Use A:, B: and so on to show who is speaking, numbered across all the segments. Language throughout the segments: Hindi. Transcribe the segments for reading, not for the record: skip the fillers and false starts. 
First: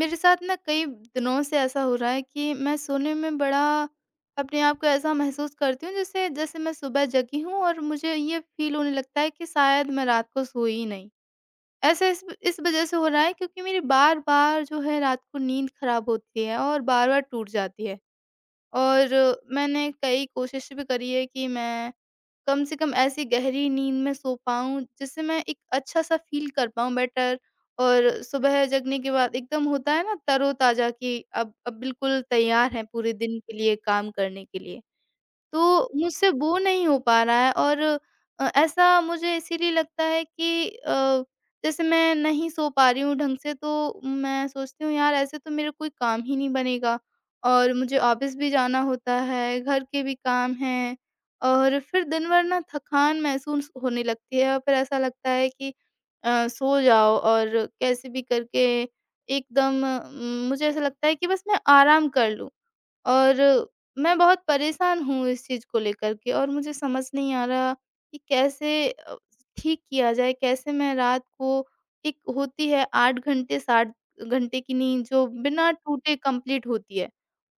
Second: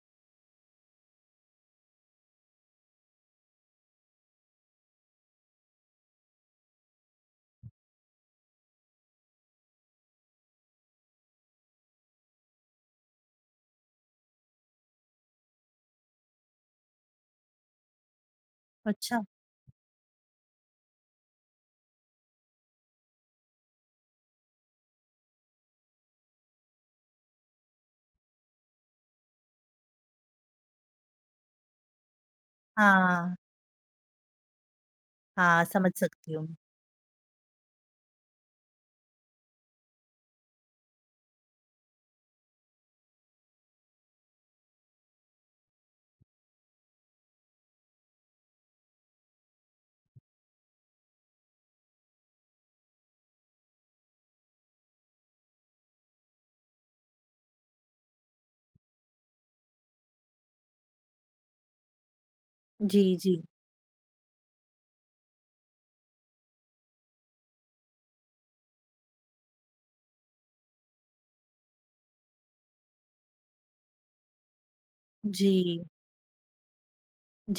A: मेरे साथ ना कई दिनों से ऐसा हो रहा है कि मैं सोने में बड़ा अपने आप को ऐसा महसूस करती हूँ जैसे जैसे मैं सुबह जगी हूँ और मुझे ये फील होने लगता है कि शायद मैं रात को सोई ही नहीं। ऐसा इस वजह से हो रहा है क्योंकि मेरी बार बार जो है रात को नींद खराब होती है और बार बार टूट जाती है। और
B: अच्छा,
A: मैंने कई कोशिश भी करी है कि मैं कम से कम ऐसी गहरी नींद में सो पाऊँ, जिससे मैं एक अच्छा-सा फ़ील कर पाऊँ बेटर, और सुबह जगने के बाद एकदम होता है ना तरोताज़ा कि अब बिल्कुल तैयार हैं पूरे
B: हाँ,
A: दिन के लिए काम करने के लिए।
B: हाँ,
A: तो
B: समझ
A: मुझसे
B: सकती हूँ।
A: वो नहीं हो पा रहा है। और ऐसा मुझे इसीलिए लगता है कि जैसे मैं नहीं सो पा रही हूँ ढंग से, तो मैं सोचती हूँ यार ऐसे तो मेरा कोई काम ही नहीं बनेगा। और मुझे ऑफिस भी जाना होता है, घर के भी काम हैं। और फिर दिन भर ना थकान महसूस होने लगती है और फिर ऐसा लगता है कि सो जाओ और कैसे भी करके एकदम मुझे ऐसा लगता है कि बस मैं आराम कर लूँ।
B: जी, जी।
A: और मैं बहुत परेशान हूँ इस चीज़ को लेकर के और मुझे समझ नहीं आ रहा कि कैसे ठीक किया जाए? कैसे मैं रात को एक होती है 8 घंटे 7 घंटे की नींद जो बिना
B: जी,
A: टूटे कंप्लीट होती है,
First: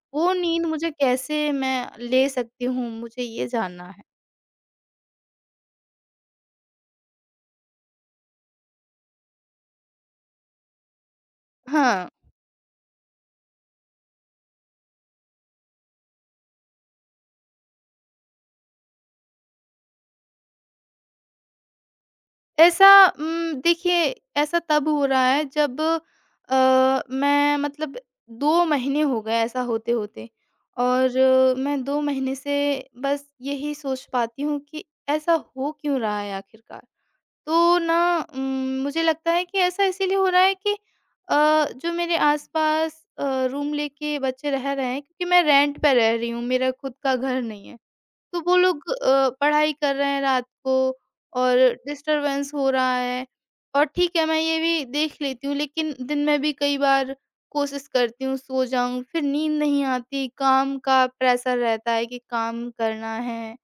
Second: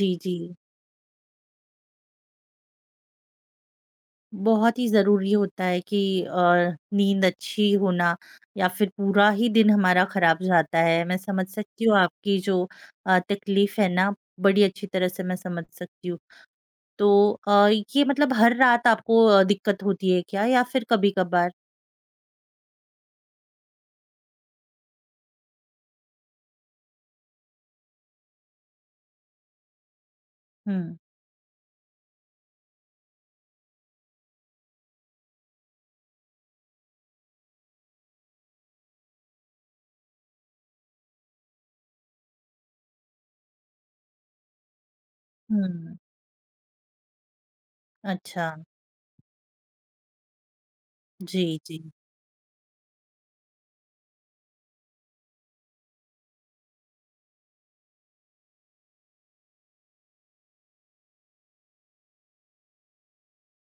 B: जी,
A: वो
B: जी।
A: नींद मुझे कैसे मैं ले सकती हूँ? मुझे ये जानना है।
B: बहुत ही ज़रूरी होता है कि नींद अच्छी होना या फिर पूरा ही दिन हमारा खराब जाता है। मैं समझ सकती हूँ
A: हाँ।
B: आपकी जो तकलीफ़ है ना, बड़ी अच्छी तरह से मैं समझ सकती हूँ। तो ये मतलब हर रात आपको दिक्कत होती है क्या या फिर कभी-कभार?
A: ऐसा देखिए, ऐसा तब हो रहा है जब मैं मतलब 2 महीने हो गए ऐसा होते-होते,
B: हुँ,
A: और मैं 2 महीने से बस यही सोच पाती हूँ कि ऐसा हो क्यों रहा है आखिरकार। तो ना उम, मुझे लगता है कि ऐसा इसीलिए हो रहा है कि अ, जो मेरे आस-पास रूम लेके बच्चे रह रहे हैं, क्योंकि मैं रेंट पे
B: हुँ।
A: रह रही हूँ, मेरा खुद का घर नहीं है। तो
B: अच्छा।
A: वो लोग पढ़ाई कर रहे हैं रात को
B: जी,
A: और
B: जी।
A: डिस्टरबेंस हो रहा है। और ठीक है मैं ये भी देख लेती हूँ, लेकिन दिन में भी कई बार कोशिश करती हूँ सो जाऊँ, फिर नींद नहीं आती, काम का प्रेशर रहता है कि काम करना है,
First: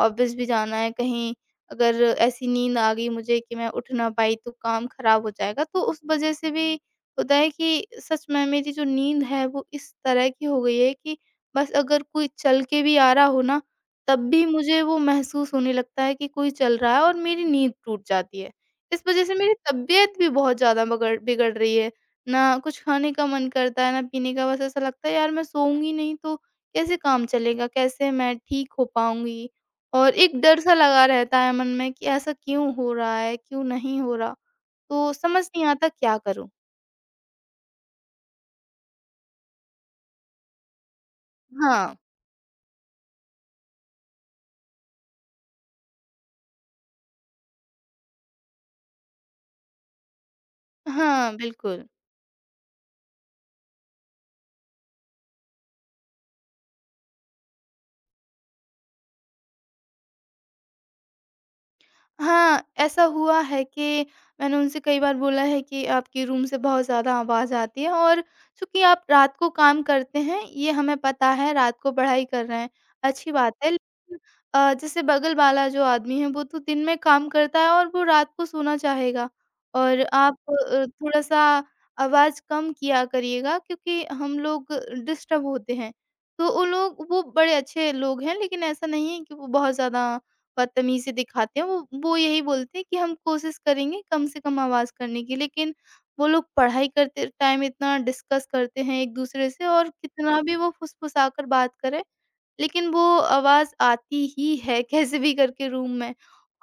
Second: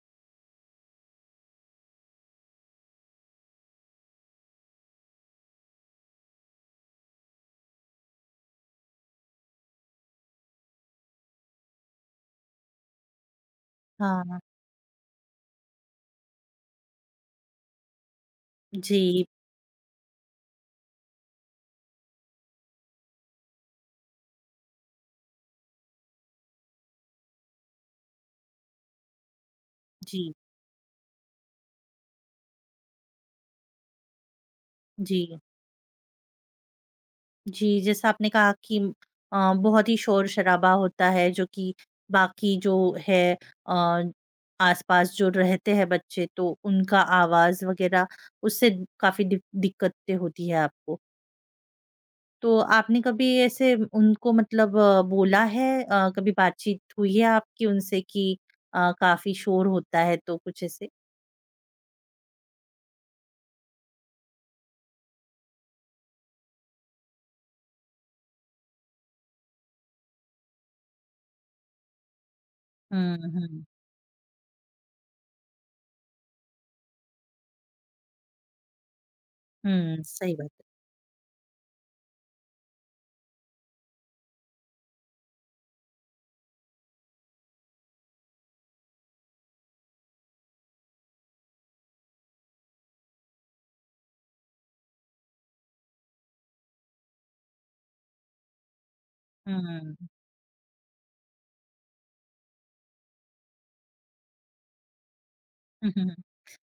A: ऑफ़िस भी जाना है। कहीं अगर ऐसी नींद आ गई मुझे कि मैं उठ ना पाई तो काम ख़राब हो जाएगा। तो उस वज़ह से भी होता है कि सच में मेरी जो नींद है वो इस तरह की हो गई है कि बस अगर कोई चल के भी आ रहा हो ना, तब
B: हाँ,
A: भी मुझे वो महसूस होने लगता है कि कोई चल रहा है और मेरी नींद टूट जाती है। इस वज़ह
B: जी,
A: से मेरी तबीयत भी बहुत ज़्यादा बगड़ बिगड़ रही है। ना कुछ खाने का मन करता है, ना पीने का, बस ऐसा लगता है यार मैं सोऊँगी नहीं तो कैसे काम चलेगा? कैसे मैं ठीक हो पाऊँगी? और
B: जी,
A: एक डर-सा लगा रहता है मन में कि ऐसा क्यों हो रहा है? क्यों नहीं हो रहा? तो
B: जी।
A: समझ नहीं आता क्या करूँ?
B: जी, जैसा आपने कहा कि बहुत ही शोर-शराबा होता है जो कि
A: हाँ।
B: बाकी जो है अ, आस-पास जो रहते हैं बच्चे तो उनका आवाज़ वग़ैरह उससे काफ़ी दिक्कतें होती है आपको।
A: हाँ, बिल्कुल।
B: तो आपने कभी ऐसे उनको मतलब बोला है कभी बातचीत हुई है आपकी उनसे कि काफ़ी शोर होता है तो कुछ ऐसे?
A: हाँ, ऐसा हुआ है कि मैंने उनसे कई बार बोला है कि आपकी रूम से बहुत ज़्यादा आवाज़ आती है, और चूँकि आप रात को काम करते हैं, ये हमें पता है, रात को पढ़ाई कर रहे हैं,
B: हुँ,
A: अच्छी बात
B: हुँ।
A: है। लेकिन जैसे बगल वाला जो आदमी है, वो तो दिन में काम करता है और वो रात को सोना चाहेगा, और
B: हुँ, सही
A: आप
B: बात है।
A: थोड़ा-सा आवाज़ कम किया करिएगा क्योंकि हम लोग डिस्टर्ब होते हैं। तो वो लोग, वो बड़े अच्छे लोग हैं, लेकिन ऐसा नहीं है कि वो बहुत ज़्यादा बदतमीज़ी दिखाते हैं, वो यही बोलते हैं कि हम कोशिश करेंगे कम से कम आवाज़ करने की, लेकिन वो लोग पढ़ाई करते टाइम इतना डिस्कस करते हैं एक-दूसरे से और
B: हुँ।
A: कितना भी वो फुसफुसा कर बात करें, लेकिन वो आवाज़ आती ही है कैसे भी करके रूम
B: हुँ, हुँ,
A: में।
B: हुँ।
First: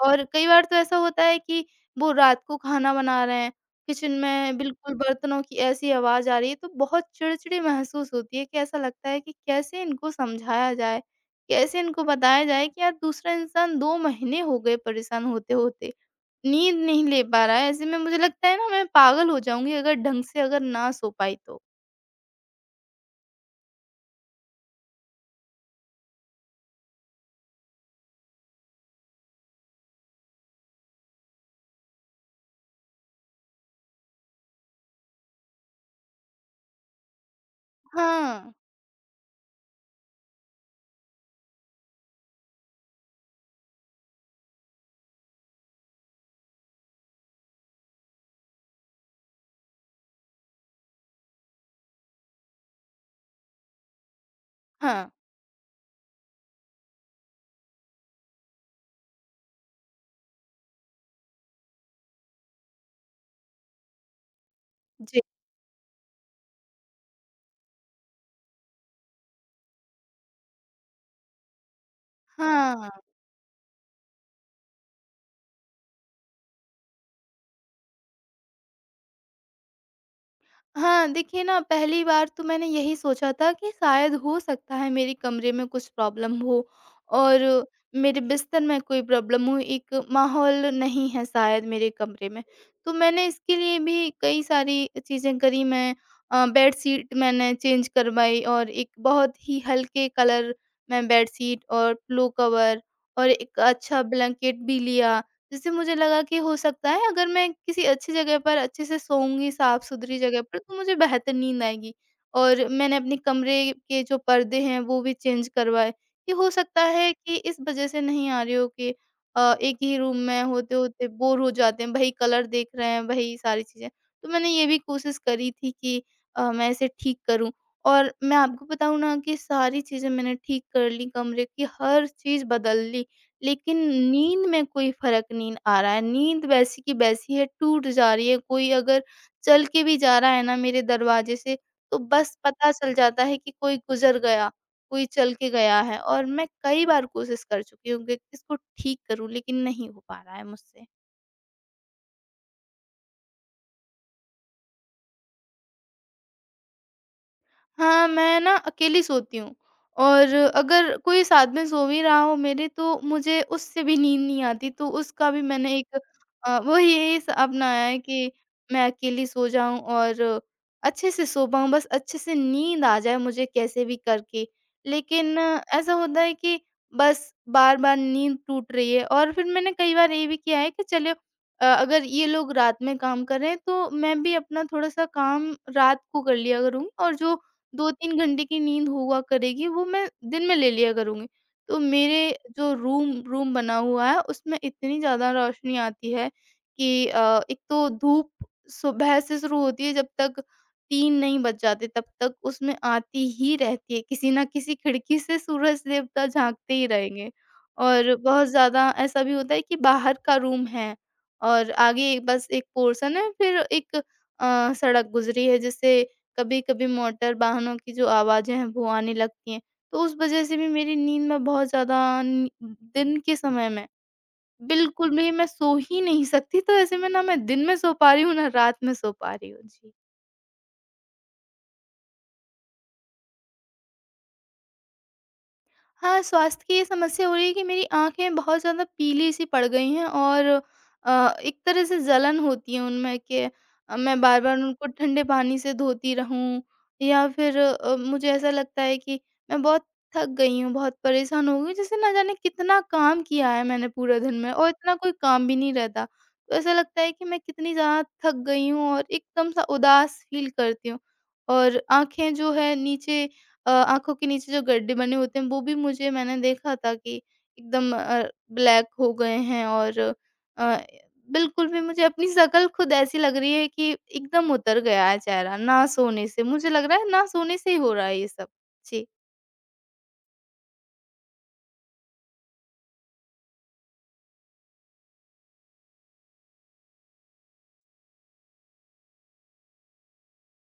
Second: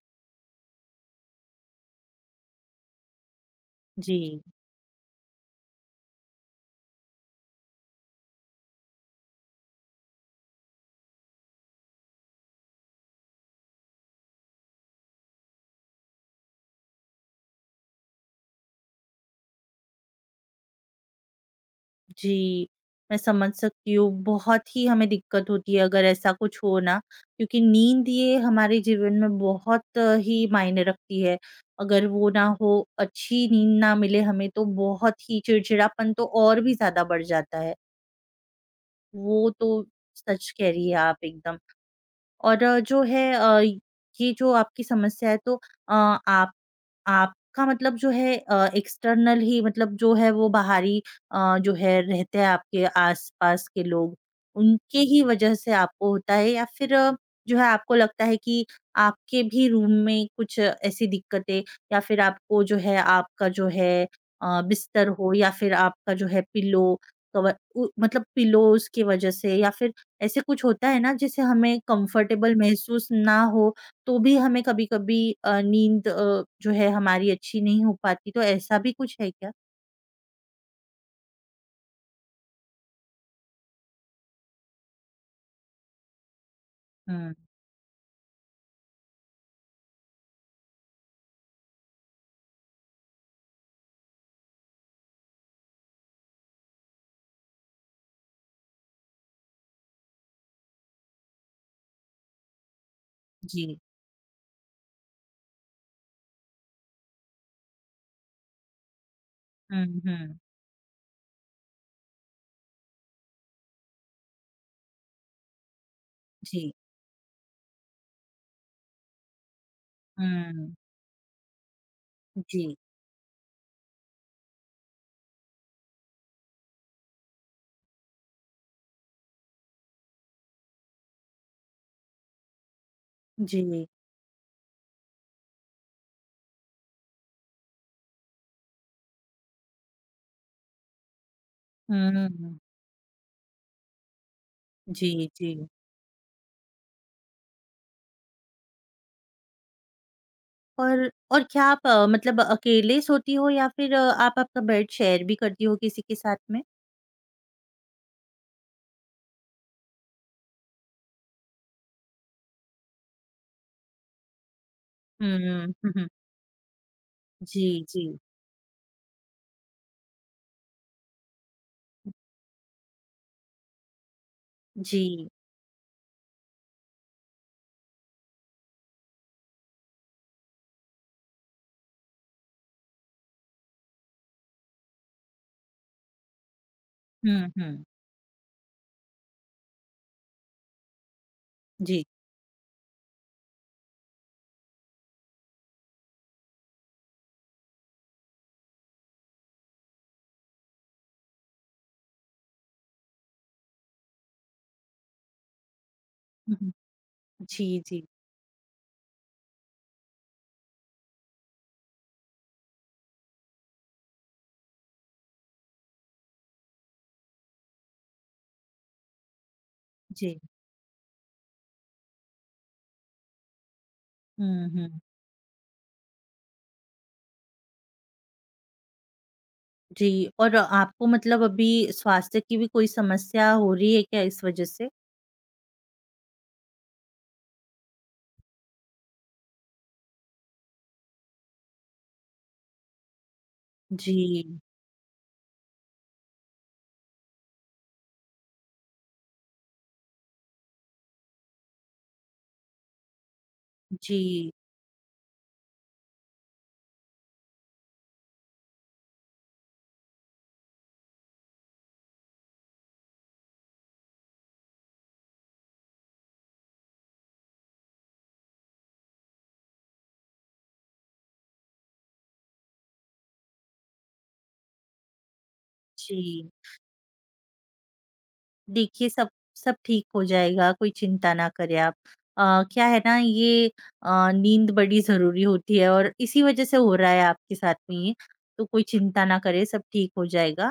A: और कई बार तो ऐसा होता है कि वो रात को खाना बना रहे हैं, किचन
B: जी।
A: में बिल्कुल बर्तनों की ऐसी आवाज़ आ रही है, तो बहुत चिड़चिड़ी महसूस होती है कि ऐसा लगता है कि कैसे इनको समझाया जाए? कैसे इनको बताया जाए कि यार दूसरा इंसान 2 महीने हो गए परेशान होते-होते, नींद नहीं ले पा रहा है। ऐसे में मुझे लगता है ना मैं पागल हो जाऊँगी अगर ढंग से अगर ना सो पाई तो।
B: जी, मैं समझ सकती हूँ। बहुत ही हमें दिक्कत होती है अगर ऐसा कुछ हो ना, क्योंकि नींद ये हमारे जीवन में बहुत ही मायने रखती है। अगर वो ना हो, अच्छी नींद ना मिले हमें तो बहुत ही चिड़चिड़ापन तो और भी ज़्यादा बढ़ जाता है।
A: हाँ,
B: वो तो सच कह रही हैं आप एकदम। और जो है ये जो आपकी समस्या है तो आप आपका मतलब जो है एक्सटर्नल ही मतलब जो है वो बाहरी जो है रहते हैं आपके आसपास के लोग, उनके
A: हाँ।
B: ही वजह से आपको होता है या फिर जो है आपको लगता है कि आपके भी रूम में कुछ ऐसी दिक्कतें या फिर आपको जो है आपका जो है बिस्तर
A: जी।
B: हो या फिर आपका जो है पिलो कवर उ मतलब पिलोज़ की वजह से या फिर ऐसे कुछ होता है ना जिससे हमें कंफर्टेबल
A: हाँ।
B: महसूस ना हो, तो भी हमें कभी-कभी नींद जो है हमारी अच्छी नहीं हो पाती, तो ऐसा भी कुछ है क्या?
A: हाँ, देखिए ना पहली बार तो मैंने यही सोचा था कि शायद हो सकता है मेरे कमरे में कुछ प्रॉब्लम हो
B: हुँ,
A: और मेरे बिस्तर में कोई प्रॉब्लम हो, एक माहौल नहीं है शायद मेरे कमरे में। तो मैंने इसके लिए भी कई सारी चीज़ें करी मैं। बेडशीट मैंने चेंज करवाई और एक बहुत ही हल्के कलर में बेडशीट और पिलो कवर और एक
B: जी।
A: अच्छा ब्लैंकेट भी लिया। जिससे मुझे लगा कि हो सकता है अगर मैं किसी अच्छी जगह पर अच्छे से सोऊँगी,
B: हुँ,
A: साफ-सुथरी
B: हुँ।
A: जगह पर, तो मुझे बेहतर नींद आएगी। और मैंने अपने कमरे के जो पर्दे हैं वो भी चेंज करवाए, कि हो
B: जी।
A: सकता है कि इस वज़ह से नहीं आ रही हो कि एक ही रूम में
B: हुँ।
A: होते-होते बोर हो जाते हैं, वही कलर देख
B: जी।
A: रहे हैं, वही सारी चीज़ें। तो मैंने ये भी कोशिश करी थी कि मैं इसे ठीक करूँ, और मैं आपको बताऊँ ना कि सारी चीज़ें मैंने ठीक कर ली, कमरे की हर चीज़ बदल ली। लेकिन
B: जी।
A: नींद में कोई फ़र्क नहीं आ रहा है, नींद वैसी की वैसी है, टूट जा रही है। कोई अगर चल के भी जा रहा है ना मेरे दरवाज़े से, तो बस
B: हुँ।
A: पता चल जाता है कि कोई गुज़र गया, कोई
B: जी,
A: चल के
B: जी।
A: गया है। और मैं कई बार कोशिश कर चुकी हूँ कि इसको ठीक करूँ, लेकिन नहीं हो पा रहा है मुझसे।
B: और क्या आप मतलब अकेले सोती हो या फिर आप आपका बेड शेयर भी करती हो किसी के साथ में?
A: हाँ, मैं ना अकेली सोती हूँ, और अगर कोई साथ में सो भी रहा हो मेरे तो मुझे उससे भी नींद नहीं आती, तो उसका भी
B: हुँ,
A: मैंने
B: हुँ,
A: एक
B: हुँ।
A: वो यही स
B: जी,
A: अपनाया है
B: जी।
A: कि मैं अकेली सो जाऊँ और अच्छे से सो पाऊँ, बस अच्छे से नींद आ जाए मुझे कैसे भी करके।
B: जी।
A: लेकिन ऐसा होता है कि बस बार-बार नींद टूट रही है। और फिर मैंने कई बार ये भी किया है कि चलो अगर ये लोग रात में काम कर रहे हैं, तो मैं भी अपना थोड़ा-सा काम रात को कर लिया करूँगी और जो
B: हुँ, हुँ।
A: 2-3 घंटे की नींद हुआ करेगी, वो मैं दिन में ले लिया करूँगी। तो
B: जी।
A: मेरे जो रूम रूम बना हुआ है, उसमें इतनी ज़्यादा रोशनी आती है कि एक तो धूप सुबह से शुरू होती है, जब तक 3 नहीं बज जाते, तब तक उसमें आती ही रहती है। किसी ना किसी खिड़की से सूरज देवता
B: हुँ, हुँ।
A: झाँकते ही रहेंगे।
B: जी, जी।
A: और बहुत ज़्यादा ऐसा भी होता है कि बाहर का रूम है, और आगे बस एक पोर्शन है, फिर एक सड़क गुजरी है, जिससे कभी-कभी मोटर वाहनों की जो आवाज़ें हैं वो आने लगती हैं। तो उस
B: जी।
A: वज़ह से भी मेरी नींद में बहुत ज़्यादा नि दिन के समय में
B: हुँ, हुँ।
A: बिल्कुल भी मैं सो ही नहीं सकती। तो ऐसे में ना मैं दिन में सो पा रही हूँ ना रात में सो पा रही हूँ। जी।
B: जी, और आपको मतलब अभी स्वास्थ्य की भी कोई समस्या हो रही है क्या इस वज़ह से?
A: हाँ, स्वास्थ्य की ये समस्या हो रही है कि मेरी आँखें बहुत ज़्यादा पीली-सी पड़ गई हैं, और एक तरह से जलन होती है उनमें कि मैं
B: जी,
A: बार-बार उनको ठंडे पानी से धोती रहूँ, या फिर मुझे ऐसा लगता है कि मैं बहुत थक गई हूँ, बहुत परेशान हो गई हूँ। जैसे ना जाने कितना काम किया है मैंने पूरे दिन में
B: जी,
A: और इतना कोई काम भी नहीं रहता। तो ऐसा लगता है कि मैं कितनी ज़्यादा थक गई हूँ और एकदम सा उदास फ़ील करती हूँ। और आँखें जो है नीचे आँखों के नीचे जो गड्ढे बने होते हैं वो भी मुझे मैंने देखा था कि एकदम ब्लैक हो गए हैं। और बिल्कुल भी मुझे अपनी शक्ल खुद ऐसी लग रही है कि एकदम उतर गया है चेहरा। ना सोने से
B: जी।
A: मुझे लग रहा है, ना सोने से ही हो रहा है ये सब। जी।
B: देखिए सब सब ठीक हो जाएगा, कोई चिंता ना करें आप। अ, क्या है ना ये नींद बड़ी ज़रूरी होती है और इसी वज़ह से हो रहा है आपके साथ में ये, तो कोई चिंता ना करें, सब ठीक हो जाएगा।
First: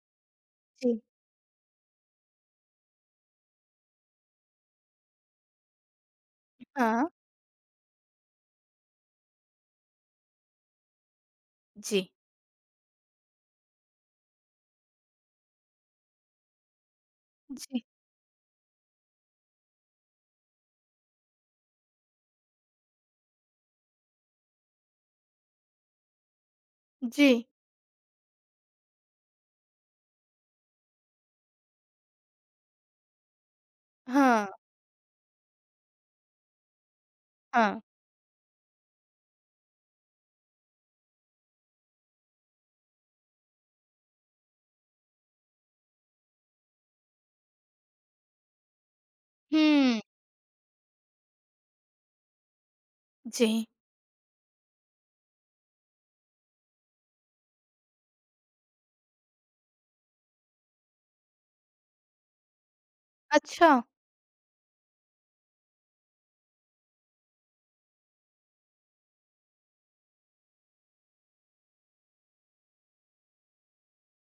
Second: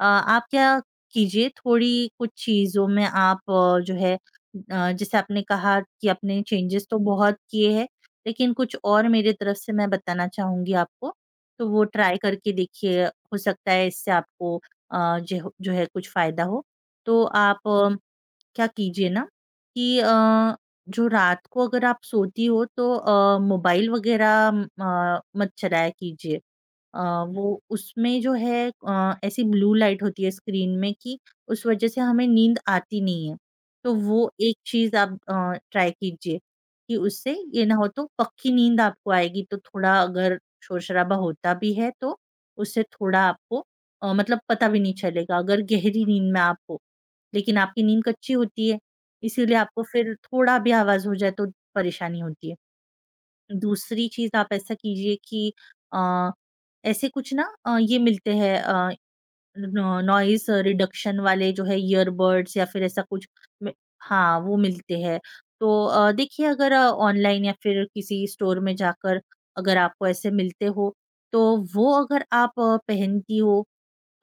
B: आप क्या
A: जी।
B: कीजिए थोड़ी कुछ चीज़ों में आप जो है जैसे आपने कहा कि आपने चेंजेस तो
A: हाँ।
B: बहुत किए हैं, लेकिन कुछ और मेरी तरफ से मैं बताना चाहूँगी आपको, तो वो
A: जी।
B: ट्राई करके देखिए, हो सकता है इससे आपको जो जो है कुछ फ़ायदा हो। तो आप
A: जी।
B: क्या कीजिए ना कि जो रात को अगर आप सोती हो तो मोबाइल वगैरह मत चलाया कीजिए अ,
A: जी।
B: वो उसमें जो है ऐसी ब्लू लाइट होती है स्क्रीन में कि उस वजह से हमें नींद आती नहीं है। तो वो
A: हाँ,
B: एक चीज़ आप ट्राई कीजिए कि उससे ये ना
A: हाँ।
B: हो तो पक्की नींद आपको आएगी तो थोड़ा अगर शोर-शराबा होता भी है तो उससे थोड़ा आपको मतलब पता भी नहीं चलेगा अगर गहरी नींद में आप हो। लेकिन आपकी नींद कच्ची होती है, इसीलिए आपको
A: हुँ।
B: फिर थोड़ा भी आवाज़ हो जाए तो परेशानी होती है।
A: जी।
B: दूसरी चीज़ आप ऐसा कीजिए कि अ, ऐसे कुछ ना ये मिलते हैं नो नॉइज़ रिडक्शन वाले जो है ईयरबड्स या फिर ऐसा कुछ
A: अच्छा।
B: में हाँ, वो मिलते हैं। तो देखिए अगर ऑनलाइन या फिर किसी स्टोर में जाकर अगर आपको ऐसे मिलते हो, तो वो अगर आप पहनती हो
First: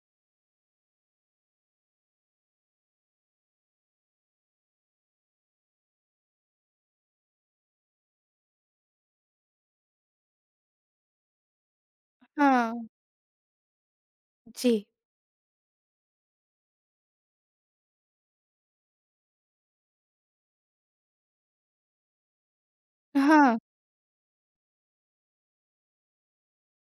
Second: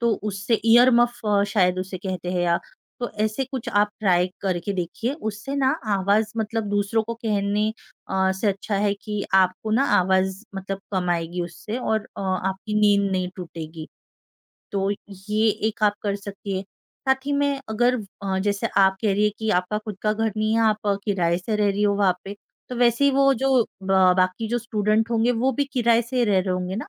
B: तो उससे ईयर मफ़ शायद उसे कहते हैं या तो ऐसे कुछ आप ट्राई करके देखिए, उससे ना आवाज़ मतलब दूसरों को कहने से अच्छा है कि आपको ना आवाज़ मतलब कम आएगी उससे और आपकी
A: हाँ।
B: नींद नहीं टूटेगी।
A: जी।
B: तो ये एक आप कर सकती हैं। साथ ही में अगर जैसे आप कह रही है कि आपका खुद का घर नहीं है, आप किराए से रह रही हो वहाँ पे, तो वैसे ही वो
A: हाँ।
B: जो ब बाकी जो स्टूडेंट होंगे वो भी किराए से ही रह रहे होंगे ना?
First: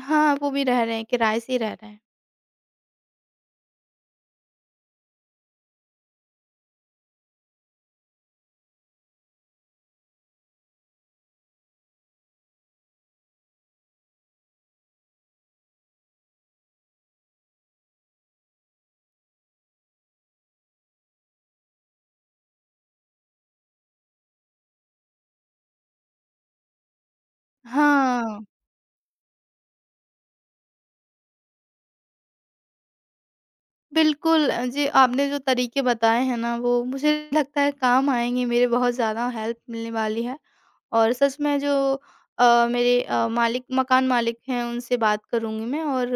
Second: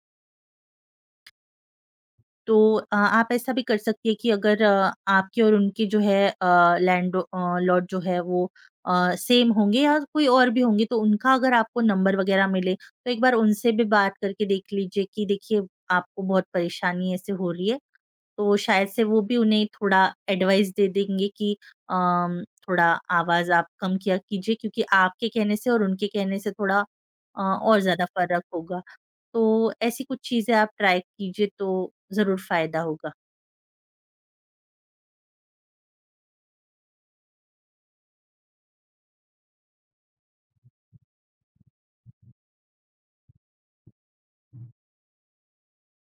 A: हाँ, वो भी रह रहे हैं, किराए से ही रह रहे हैं।
B: तो आप ऐसा भी कर सकती हैं कि अगर आपके और उनके जो है लैंड लॉट जो है वो सेम होंगे या कोई और भी होंगे तो उनका अगर आपको नंबर वगैरह मिले तो एक बार उनसे भी बात करके देख लीजिए कि देखिए आपको बहुत परेशानी ऐसे हो रही है तो शायद से वो भी उन्हें थोड़ा एडवाइस दे देंगे कि थोड़ा आवाज़ आप कम किया कीजिए क्योंकि आपके कहने से और उनके कहने से थोड़ा और ज़्यादा
A: हाँ।
B: फ़र्क होगा। तो ऐसी कुछ चीज़ें आप ट्राई कीजिए तो ज़रूर फ़ायदा होगा।
A: बिल्कुल जी, आपने जो तरीके बताए हैं ना वो मुझे लगता है काम आएँगे, मेरे बहुत ज़्यादा हेल्प मिलने वाली है। और सच में जो मेरे अ, मालिक मकान मालिक हैं उनसे बात करूँगी मैं। और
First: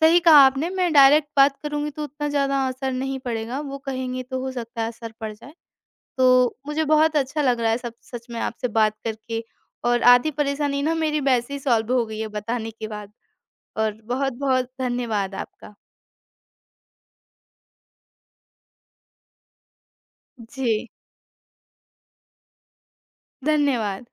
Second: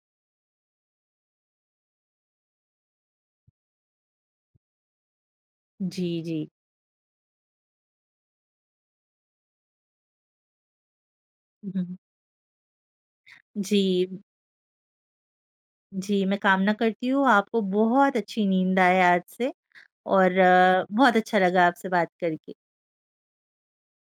A: सही कहा आपने, मैं डायरेक्ट बात करूँगी तो उतना ज़्यादा असर नहीं पड़ेगा, वो कहेंगे तो हो सकता है असर पड़ जाए।
B: जी,
A: तो
B: जी।
A: मुझे बहुत अच्छा लग रहा है, सब सच में आपसे बात करके, और आधी परेशानी ना मेरी वैसे ही
B: हुँ,
A: सॉल्व
B: हुँ।
A: हो गई है बताने के बाद। और
B: जी,
A: बहुत-बहुत धन्यवाद आपका।
B: जी, मैं कामना करती हूँ आपको बहुत अच्छी नींद आए आज से और
A: जी,
B: बहुत अच्छा लगा आपसे बात करके।
A: धन्यवाद।